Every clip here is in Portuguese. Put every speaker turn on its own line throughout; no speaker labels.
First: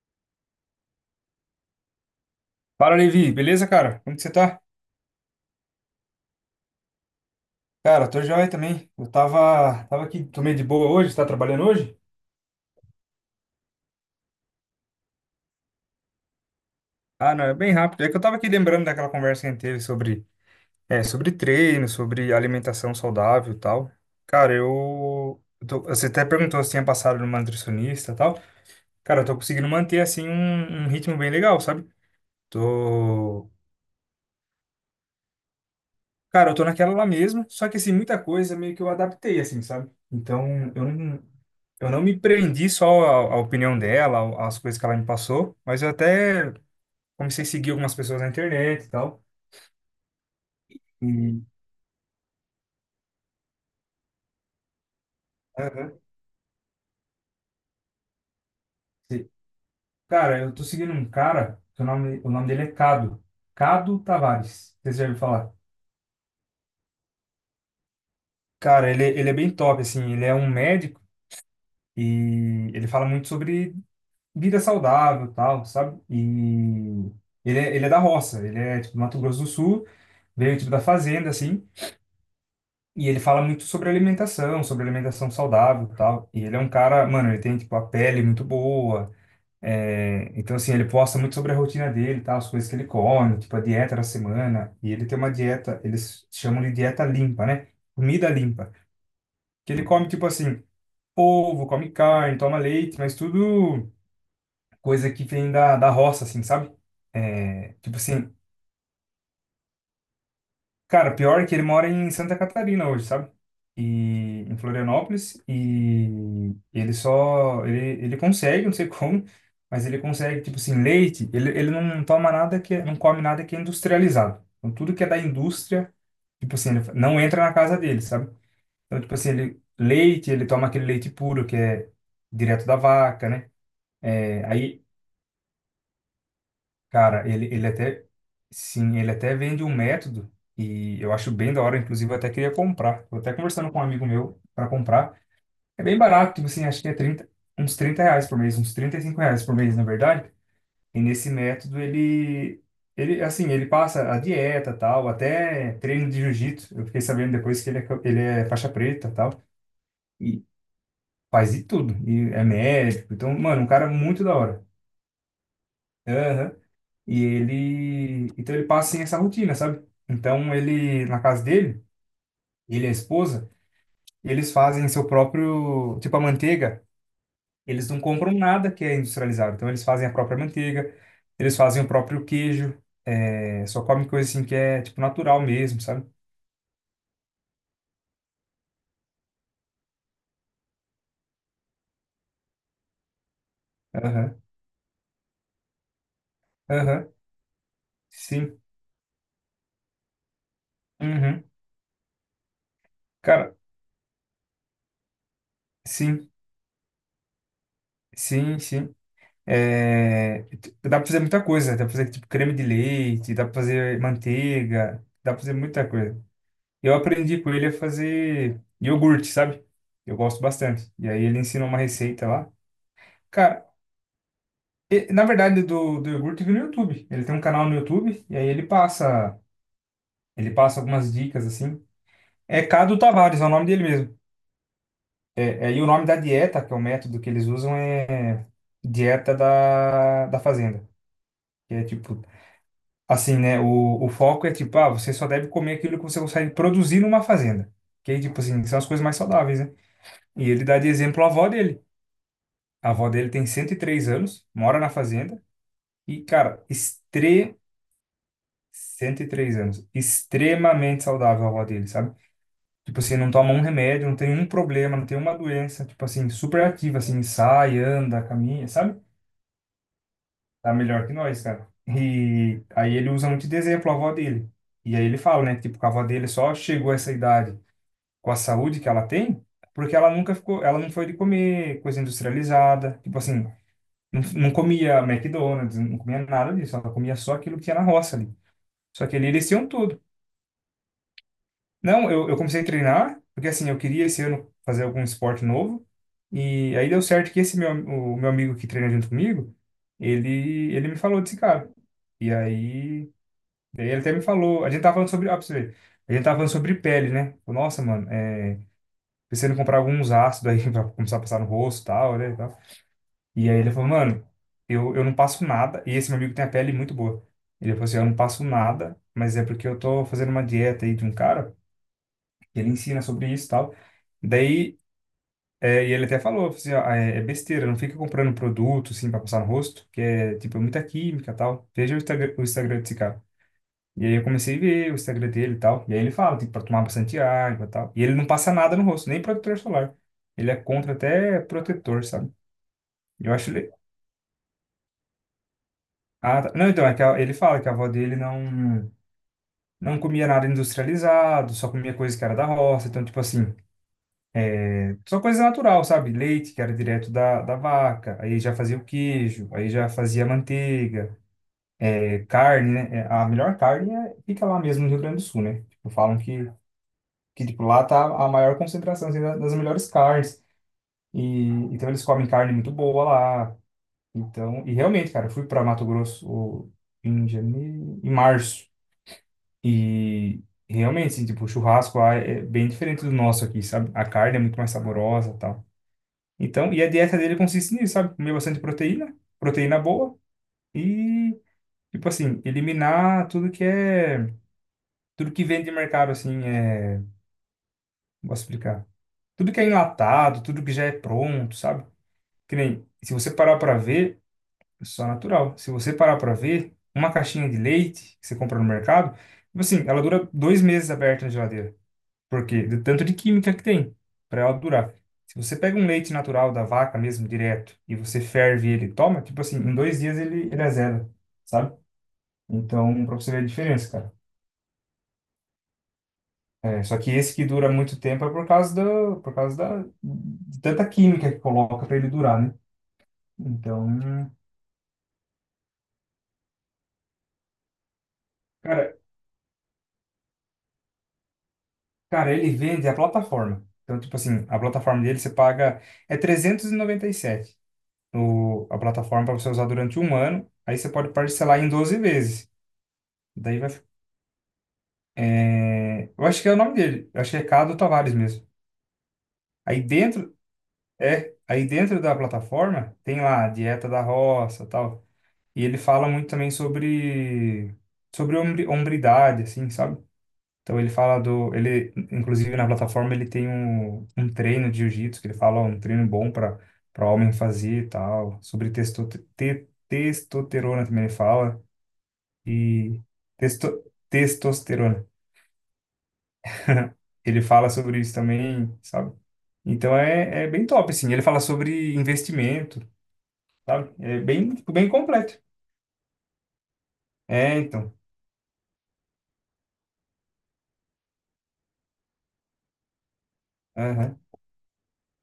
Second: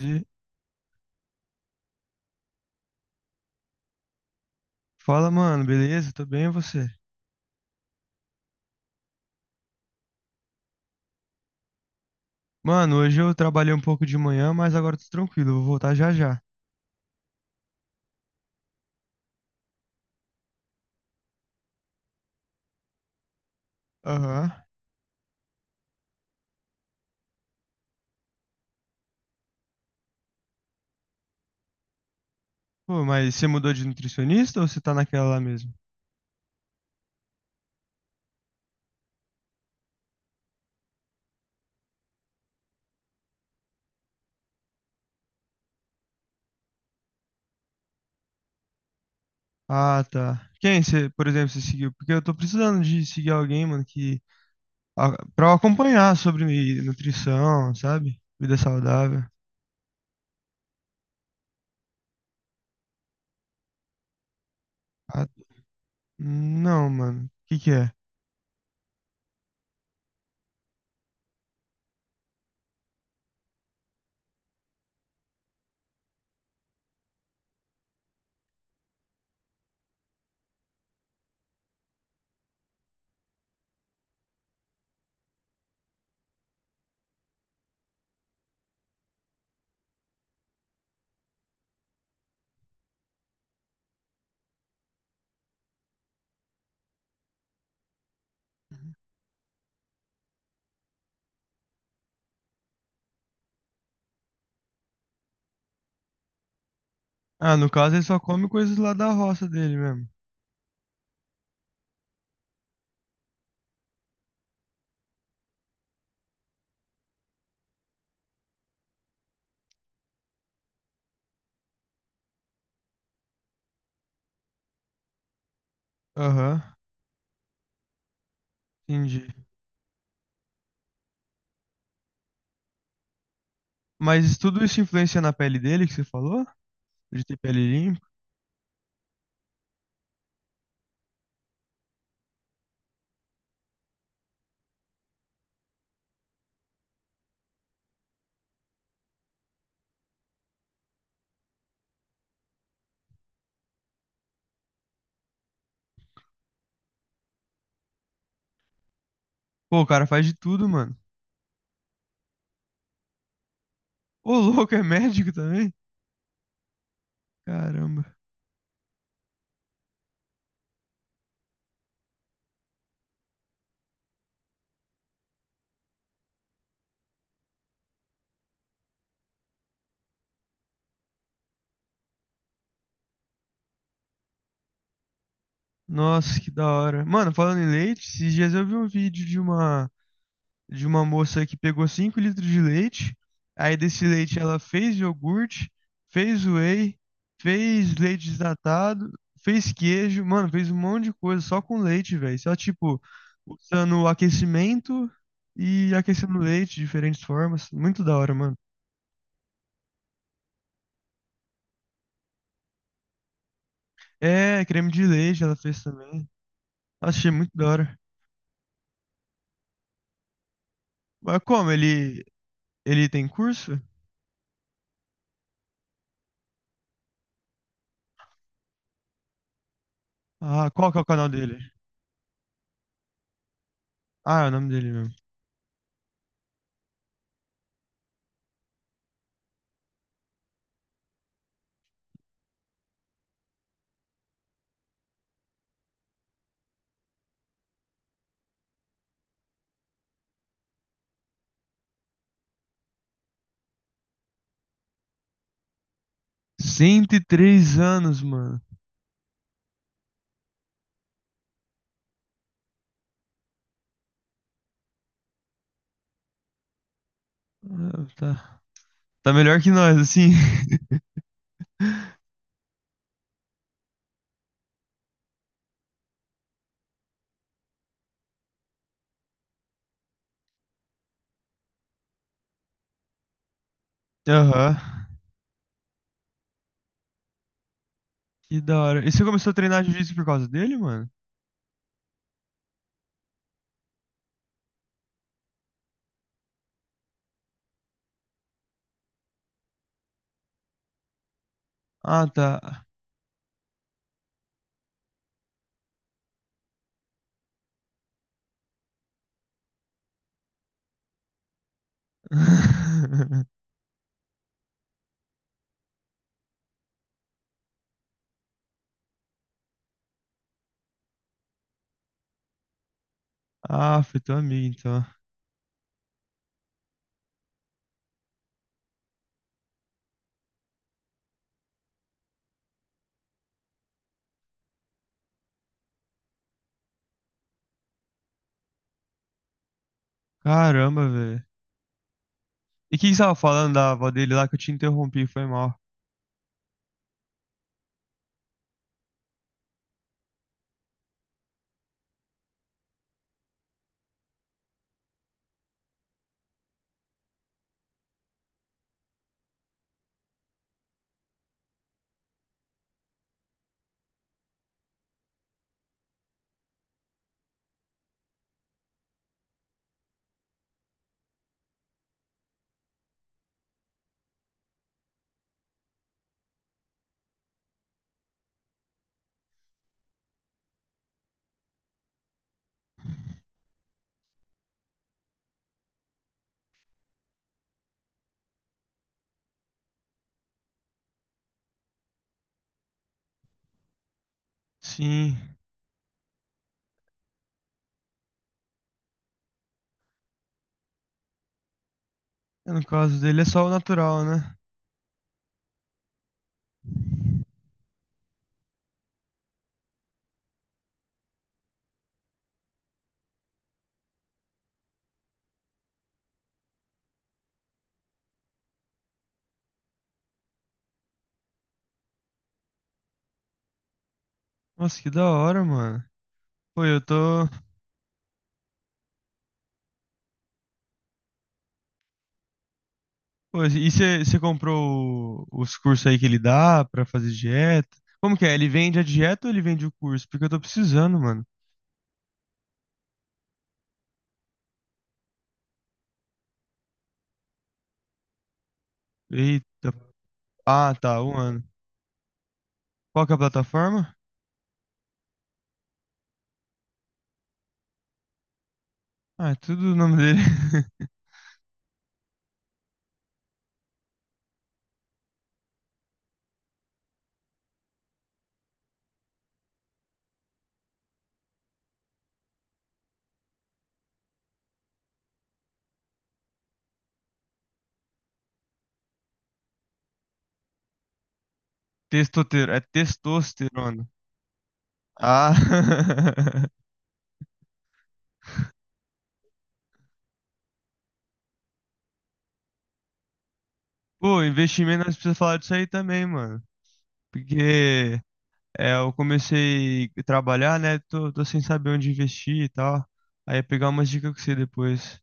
E
Fala, Levi. Beleza, cara? Como que você tá?
fala, mano, beleza? Tô bem, e você?
Cara, tô joia também. Eu tava aqui, tomei de boa hoje. Tá trabalhando hoje?
Mano, hoje eu trabalhei um pouco de manhã, mas agora tô tranquilo, vou voltar já já.
Ah, não, é bem rápido. É que eu tava aqui lembrando daquela conversa que a gente teve sobre, sobre treino, sobre alimentação saudável e tal.
Aham.
Cara, você até perguntou se tinha passado numa nutricionista e tal. Cara, eu tô conseguindo manter, assim, um ritmo bem legal, sabe?
Pô, mas você
Tô.
mudou de nutricionista ou você tá naquela lá mesmo?
Cara, eu tô naquela lá mesmo, só que assim, muita coisa meio que eu adaptei, assim, sabe? Então, eu não, eu não me prendi só à opinião dela, às coisas que ela me passou, mas eu até comecei a seguir algumas pessoas na internet e tal.
Ah, tá. Quem
E,
você, por exemplo, você seguiu? Porque eu tô precisando de seguir alguém, mano, que pra eu
Aham.
acompanhar sobre nutrição, sabe? Vida saudável.
E, cara, eu tô seguindo um cara, que o nome dele é Cado. Cado Tavares, vocês já ouviram
Ah,
falar?
não, mano. O que que é?
Cara, ele é bem top, assim, ele é um médico e ele fala muito sobre vida saudável, tal, sabe? E ele é da roça, ele é tipo do Mato Grosso do Sul, veio tipo da fazenda assim, e ele fala muito sobre alimentação saudável, tal. E ele é um cara, mano, ele tem tipo a pele muito boa, então assim, ele posta muito sobre a rotina dele, tal, as coisas que ele come, tipo a dieta da semana, e ele tem uma dieta, eles chamam de dieta limpa, né? Comida limpa. Que ele come tipo assim, ovo, come carne, toma leite, mas tudo coisa que vem da roça, assim, sabe?
Ah, no
É,
caso
tipo
ele só
assim,
come coisas lá da roça dele mesmo.
cara, pior é que ele mora em Santa Catarina hoje, sabe? E em Florianópolis, e ele só, ele, ele consegue, não sei como, mas ele consegue, tipo assim, leite, ele não toma nada que, não come nada que é industrializado. Então, tudo que é da indústria, tipo
Aham,
assim, ele não entra na casa dele, sabe? Então, tipo
entendi.
assim, ele, leite, ele toma aquele leite puro, que é direto da vaca, né?
Mas
É,
tudo isso
aí.
influencia na pele dele que você falou? De
Cara,
ter pele limpa.
sim, ele até vende um método e eu acho bem da hora, inclusive eu até queria comprar. Tô até conversando com um amigo meu para comprar. É bem barato, tipo assim, acho que é 30 uns 30 reais por mês, uns 35 reais por mês, na verdade. E nesse método ele, assim, ele passa a dieta, tal, até treino de jiu-jitsu. Eu fiquei sabendo depois que ele é faixa preta, tal,
Pô, o cara faz de
e
tudo, mano.
faz de tudo. E é médico, então, mano, um cara muito
Ô,
da hora.
louco, é médico também?
Aham. E
Caramba.
então ele passa sem essa rotina, sabe? Então ele, na casa dele, ele e a esposa, eles fazem seu próprio, tipo a manteiga, eles não compram nada que é industrializado. Então eles fazem a própria manteiga, eles fazem o próprio queijo, só comem coisa assim que é tipo natural mesmo, sabe?
Nossa, que da hora. Mano, falando em leite, esses dias eu vi um vídeo de uma moça que pegou 5 litros de leite. Aí desse
Aham,
leite ela fez iogurte, fez whey,
aham,
fez leite
sim,
desnatado, fez queijo, mano, fez um monte de coisa
uhum.
só com leite, velho. Só tipo
Cara,
usando aquecimento e
sim,
aquecendo leite de diferentes formas. Muito da hora, mano.
sim, sim. É, dá pra fazer muita coisa, dá pra fazer tipo creme de leite, dá pra fazer
É, creme de
manteiga, dá pra
leite
fazer
ela fez
muita coisa.
também.
Eu
Achei
aprendi com
muito
ele
da
a
hora.
fazer iogurte, sabe? Eu gosto bastante. E aí
Mas
ele ensina
como?
uma
Ele,
receita lá.
ele tem
Cara,
curso?
na verdade do iogurte eu vi no YouTube. Ele tem um canal no YouTube e aí ele passa, ele
Ah,
passa
qual que é o
algumas
canal
dicas
dele?
assim. É Cado Tavares, é o nome dele mesmo.
Ah, é o nome dele mesmo.
É, e o nome da dieta, que é o método que eles usam, é dieta da fazenda. Que é tipo, assim, né? O foco é tipo, ah, você só deve comer aquilo que você consegue produzir numa fazenda. Que aí, tipo assim, são as coisas mais saudáveis, né? E ele dá de exemplo a avó dele. A avó dele tem 103 anos, mora na fazenda e, cara,
cento e três anos, mano.
103 anos. Extremamente saudável a avó dele, sabe? Tipo assim, não toma um remédio, não tem um problema, não tem uma doença. Tipo assim, super ativa, assim, sai,
Ah,
anda,
tá.
caminha, sabe?
Tá melhor que nós, assim.
Tá melhor que nós, cara. E aí ele usa muito de exemplo a avó dele. E aí ele fala, né? Tipo, que a avó dele só chegou a essa idade com a saúde que ela tem, porque ela nunca ficou, ela não foi de comer coisa industrializada. Tipo assim, não, não
Aham.
comia McDonald's, não comia nada disso. Ela comia só aquilo que tinha na roça ali.
Que da
Só
hora. E
que
você
ali eles
começou a
tinham
treinar
tudo.
jiu-jitsu por causa dele, mano?
Não, eu comecei a treinar, porque assim, eu queria esse ano fazer algum esporte novo. E aí deu certo que o meu amigo que treina junto comigo, ele me falou desse cara.
Ah,
E
tá.
aí, daí ele até me falou, a gente tava falando sobre, ah, pra você ver, a gente tava falando sobre pele, né? Falou, nossa, mano, pensando em comprar alguns ácidos aí pra começar a passar no rosto e tal, né? E aí ele falou, mano, eu não passo nada. E esse meu amigo tem a pele muito boa. Ele falou assim, eu não passo nada, mas é porque eu tô fazendo uma dieta aí de um cara, que ele ensina sobre isso e tal.
Ah, foi teu amigo,
Daí,
então.
e ele até falou, assim, ó, é besteira, não fica comprando produto, assim, pra passar no rosto, que é, tipo, muita química e tal. Veja o Instagram desse cara. E aí eu comecei a ver o Instagram dele e tal. E aí ele fala, tipo, pra tomar bastante água e tal. E ele não passa nada no rosto, nem protetor solar. Ele é contra
Caramba,
até
velho.
protetor, sabe?
E o que que você
Eu
tava
acho.
falando da avó dele lá que eu te interrompi, foi mal.
Ah, tá. Não, então, é que ele fala que a avó dele não, não comia nada industrializado, só comia coisa que era da roça, então, tipo assim, só coisa natural, sabe? Leite, que era direto da vaca, aí já fazia o queijo, aí já fazia a manteiga, carne, né? É, a melhor carne fica lá mesmo no Rio Grande do Sul, né? Tipo, falam que tipo, lá tá a maior concentração assim, das melhores carnes, e então eles comem carne muito boa lá, então, e realmente, cara, eu fui para Mato Grosso em janeiro, em março. E realmente, assim, tipo, o churrasco lá é bem diferente do nosso aqui, sabe? A carne é muito mais saborosa e tal. Então, e a dieta dele consiste nisso, sabe? Comer bastante proteína, proteína boa e, tipo assim, eliminar tudo
Sim.
que vem de mercado, assim, como posso explicar? Tudo que é enlatado, tudo que já é pronto, sabe? Que
É, no
nem, se
caso
você
dele é
parar
só o
pra ver,
natural, né?
é só natural. Se você parar pra ver, uma caixinha de leite que você compra no mercado, tipo assim, ela dura 2 meses aberta na geladeira. Porque do tanto de química que tem para ela durar. Se você pega um leite natural da vaca mesmo, direto, e você ferve ele e toma, tipo assim, em 2 dias ele azeda, sabe? Então, pra você ver a diferença, cara.
Nossa, que da hora, mano.
É,
Pô,
só
eu
que esse
tô.
que dura muito tempo é por causa de tanta química que coloca para ele durar, né?
Pô,
Então,
e você comprou os cursos aí que ele dá pra fazer dieta? Como que é? Ele
cara,
vende a dieta ou ele vende o curso? Porque eu tô precisando, mano.
cara, ele vende a plataforma. Então, tipo assim, a plataforma dele você paga é trezentos e noventa e sete a plataforma para você usar
Eita.
durante um ano. Aí você
Ah,
pode
tá, um
parcelar
ano.
em 12 vezes.
Qual que é a
Daí vai.
plataforma?
Eu acho que é o nome dele. Eu acho que é Cado Tavares mesmo.
Ah, é
Aí
tudo o nome
dentro,
dele.
aí dentro da plataforma tem lá a dieta da roça, tal. E ele fala muito também sobre hombridade, assim, sabe? Então ele fala ele inclusive na plataforma ele tem um treino de jiu-jitsu que ele fala ó, um treino bom para homem fazer, e tal. Sobre testosterona também ele fala
Testosterona. É
e testo,
testosterona.
testosterona.
Ah.
Ele fala sobre isso também, sabe? Então é bem top, assim. Ele fala sobre investimento, sabe? É
Pô,
bem, tipo, bem
investimento, nós precisamos
completo.
falar disso aí também, mano.
É, então.
Porque é, eu comecei a trabalhar, né? Tô sem saber onde investir e tal. Aí é pegar umas
Aham.
dicas com você depois.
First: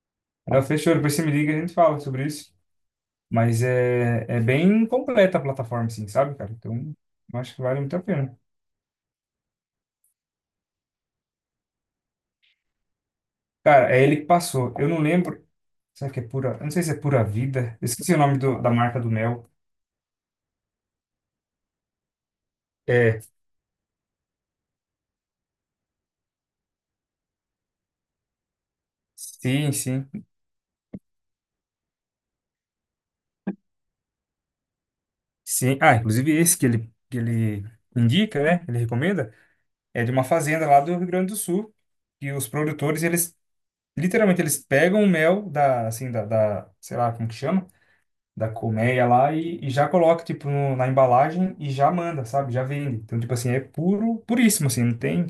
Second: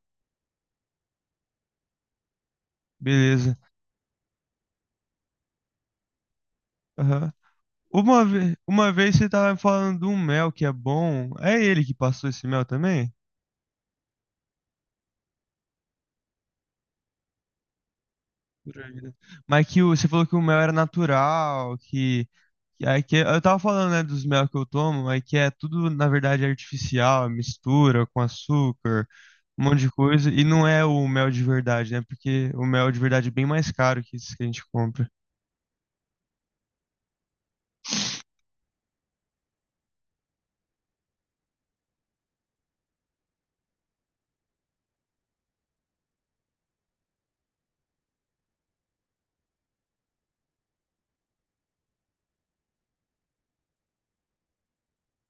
Ah, fechou, depois você me liga e a gente fala sobre isso.
Beleza.
Mas é bem completa a plataforma, assim, sabe, cara? Então,
Aham.
eu acho que vale muito a
Uma
pena.
vez, uma vez você tava me falando de um mel que é bom. É ele que passou esse mel também?
Cara, é ele que passou. Eu não lembro. Será que é pura. Eu não sei se é pura vida. Eu esqueci o nome da
Por
marca
aí, né?
do mel.
Mas você falou que o mel era natural,
É.
eu tava falando, né, dos mel que eu tomo, aí que é tudo, na verdade, artificial, mistura com açúcar, um
Sim,
monte de
sim.
coisa, e não é o mel de verdade, né? Porque o mel de verdade é bem mais caro que esse que a gente compra.
Sim. Ah, inclusive esse que ele indica, né? Ele recomenda. É de uma fazenda lá do Rio Grande do Sul que os produtores eles literalmente, eles pegam o mel assim, da, sei lá como que chama, da colmeia lá e já coloca, tipo, na embalagem e já manda, sabe? Já vende. Então, tipo assim, é puro, puríssimo, assim, não tem,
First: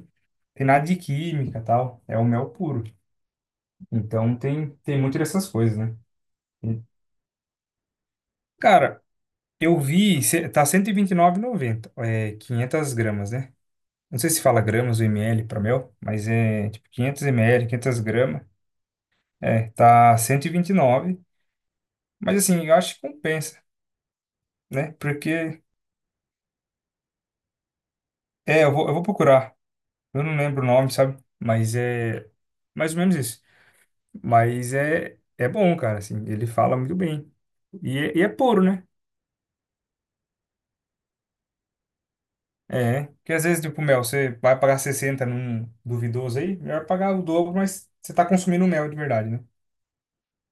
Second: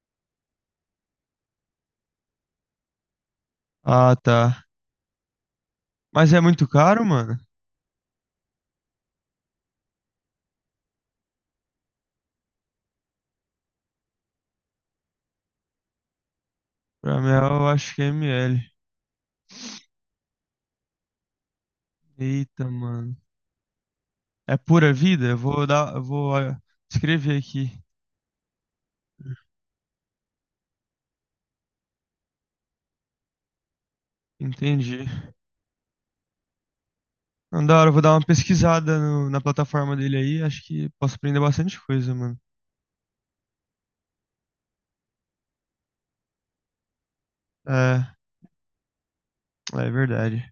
tem nada de química tal. É o mel puro.
Ah,
Então,
tá.
tem muito dessas coisas, né?
Mas é muito
E,
caro, mano?
cara, eu vi, tá 129,90 é 500 gramas, né? Não sei se fala gramas ou ml para mel, mas é tipo
Pra
500
mel,
ml,
eu acho
500
que é
gramas.
ml.
É, tá 129. Mas assim,
Eita,
eu acho que
mano.
compensa,
É pura
né?
vida? Eu
Porque,
vou dar, eu vou ah, escrever aqui.
eu vou procurar. Eu não lembro o nome, sabe? Mas é mais ou menos isso. Mas
Entendi.
é bom, cara, assim, ele fala muito bem.
Não, da hora, eu
E
vou dar
é, e
uma
é puro, né?
pesquisada na plataforma dele aí. Acho que posso aprender bastante coisa, mano.
É, porque às vezes, tipo, mel, você vai pagar 60 num duvidoso aí, melhor pagar o dobro, mas você
É,
tá consumindo mel de verdade, né?
é verdade.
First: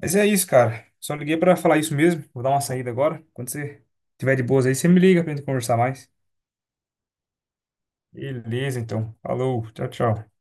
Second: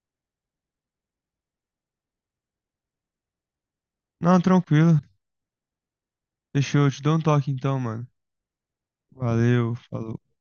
Mas é isso, cara. Só liguei pra falar isso mesmo. Vou dar uma saída agora. Quando você tiver
Não,
de boas aí, você
tranquilo.
me liga pra gente conversar mais.
Deixa eu te dar um toque então, mano.
Beleza, então. Falou,
Valeu,
tchau,
falou.
tchau.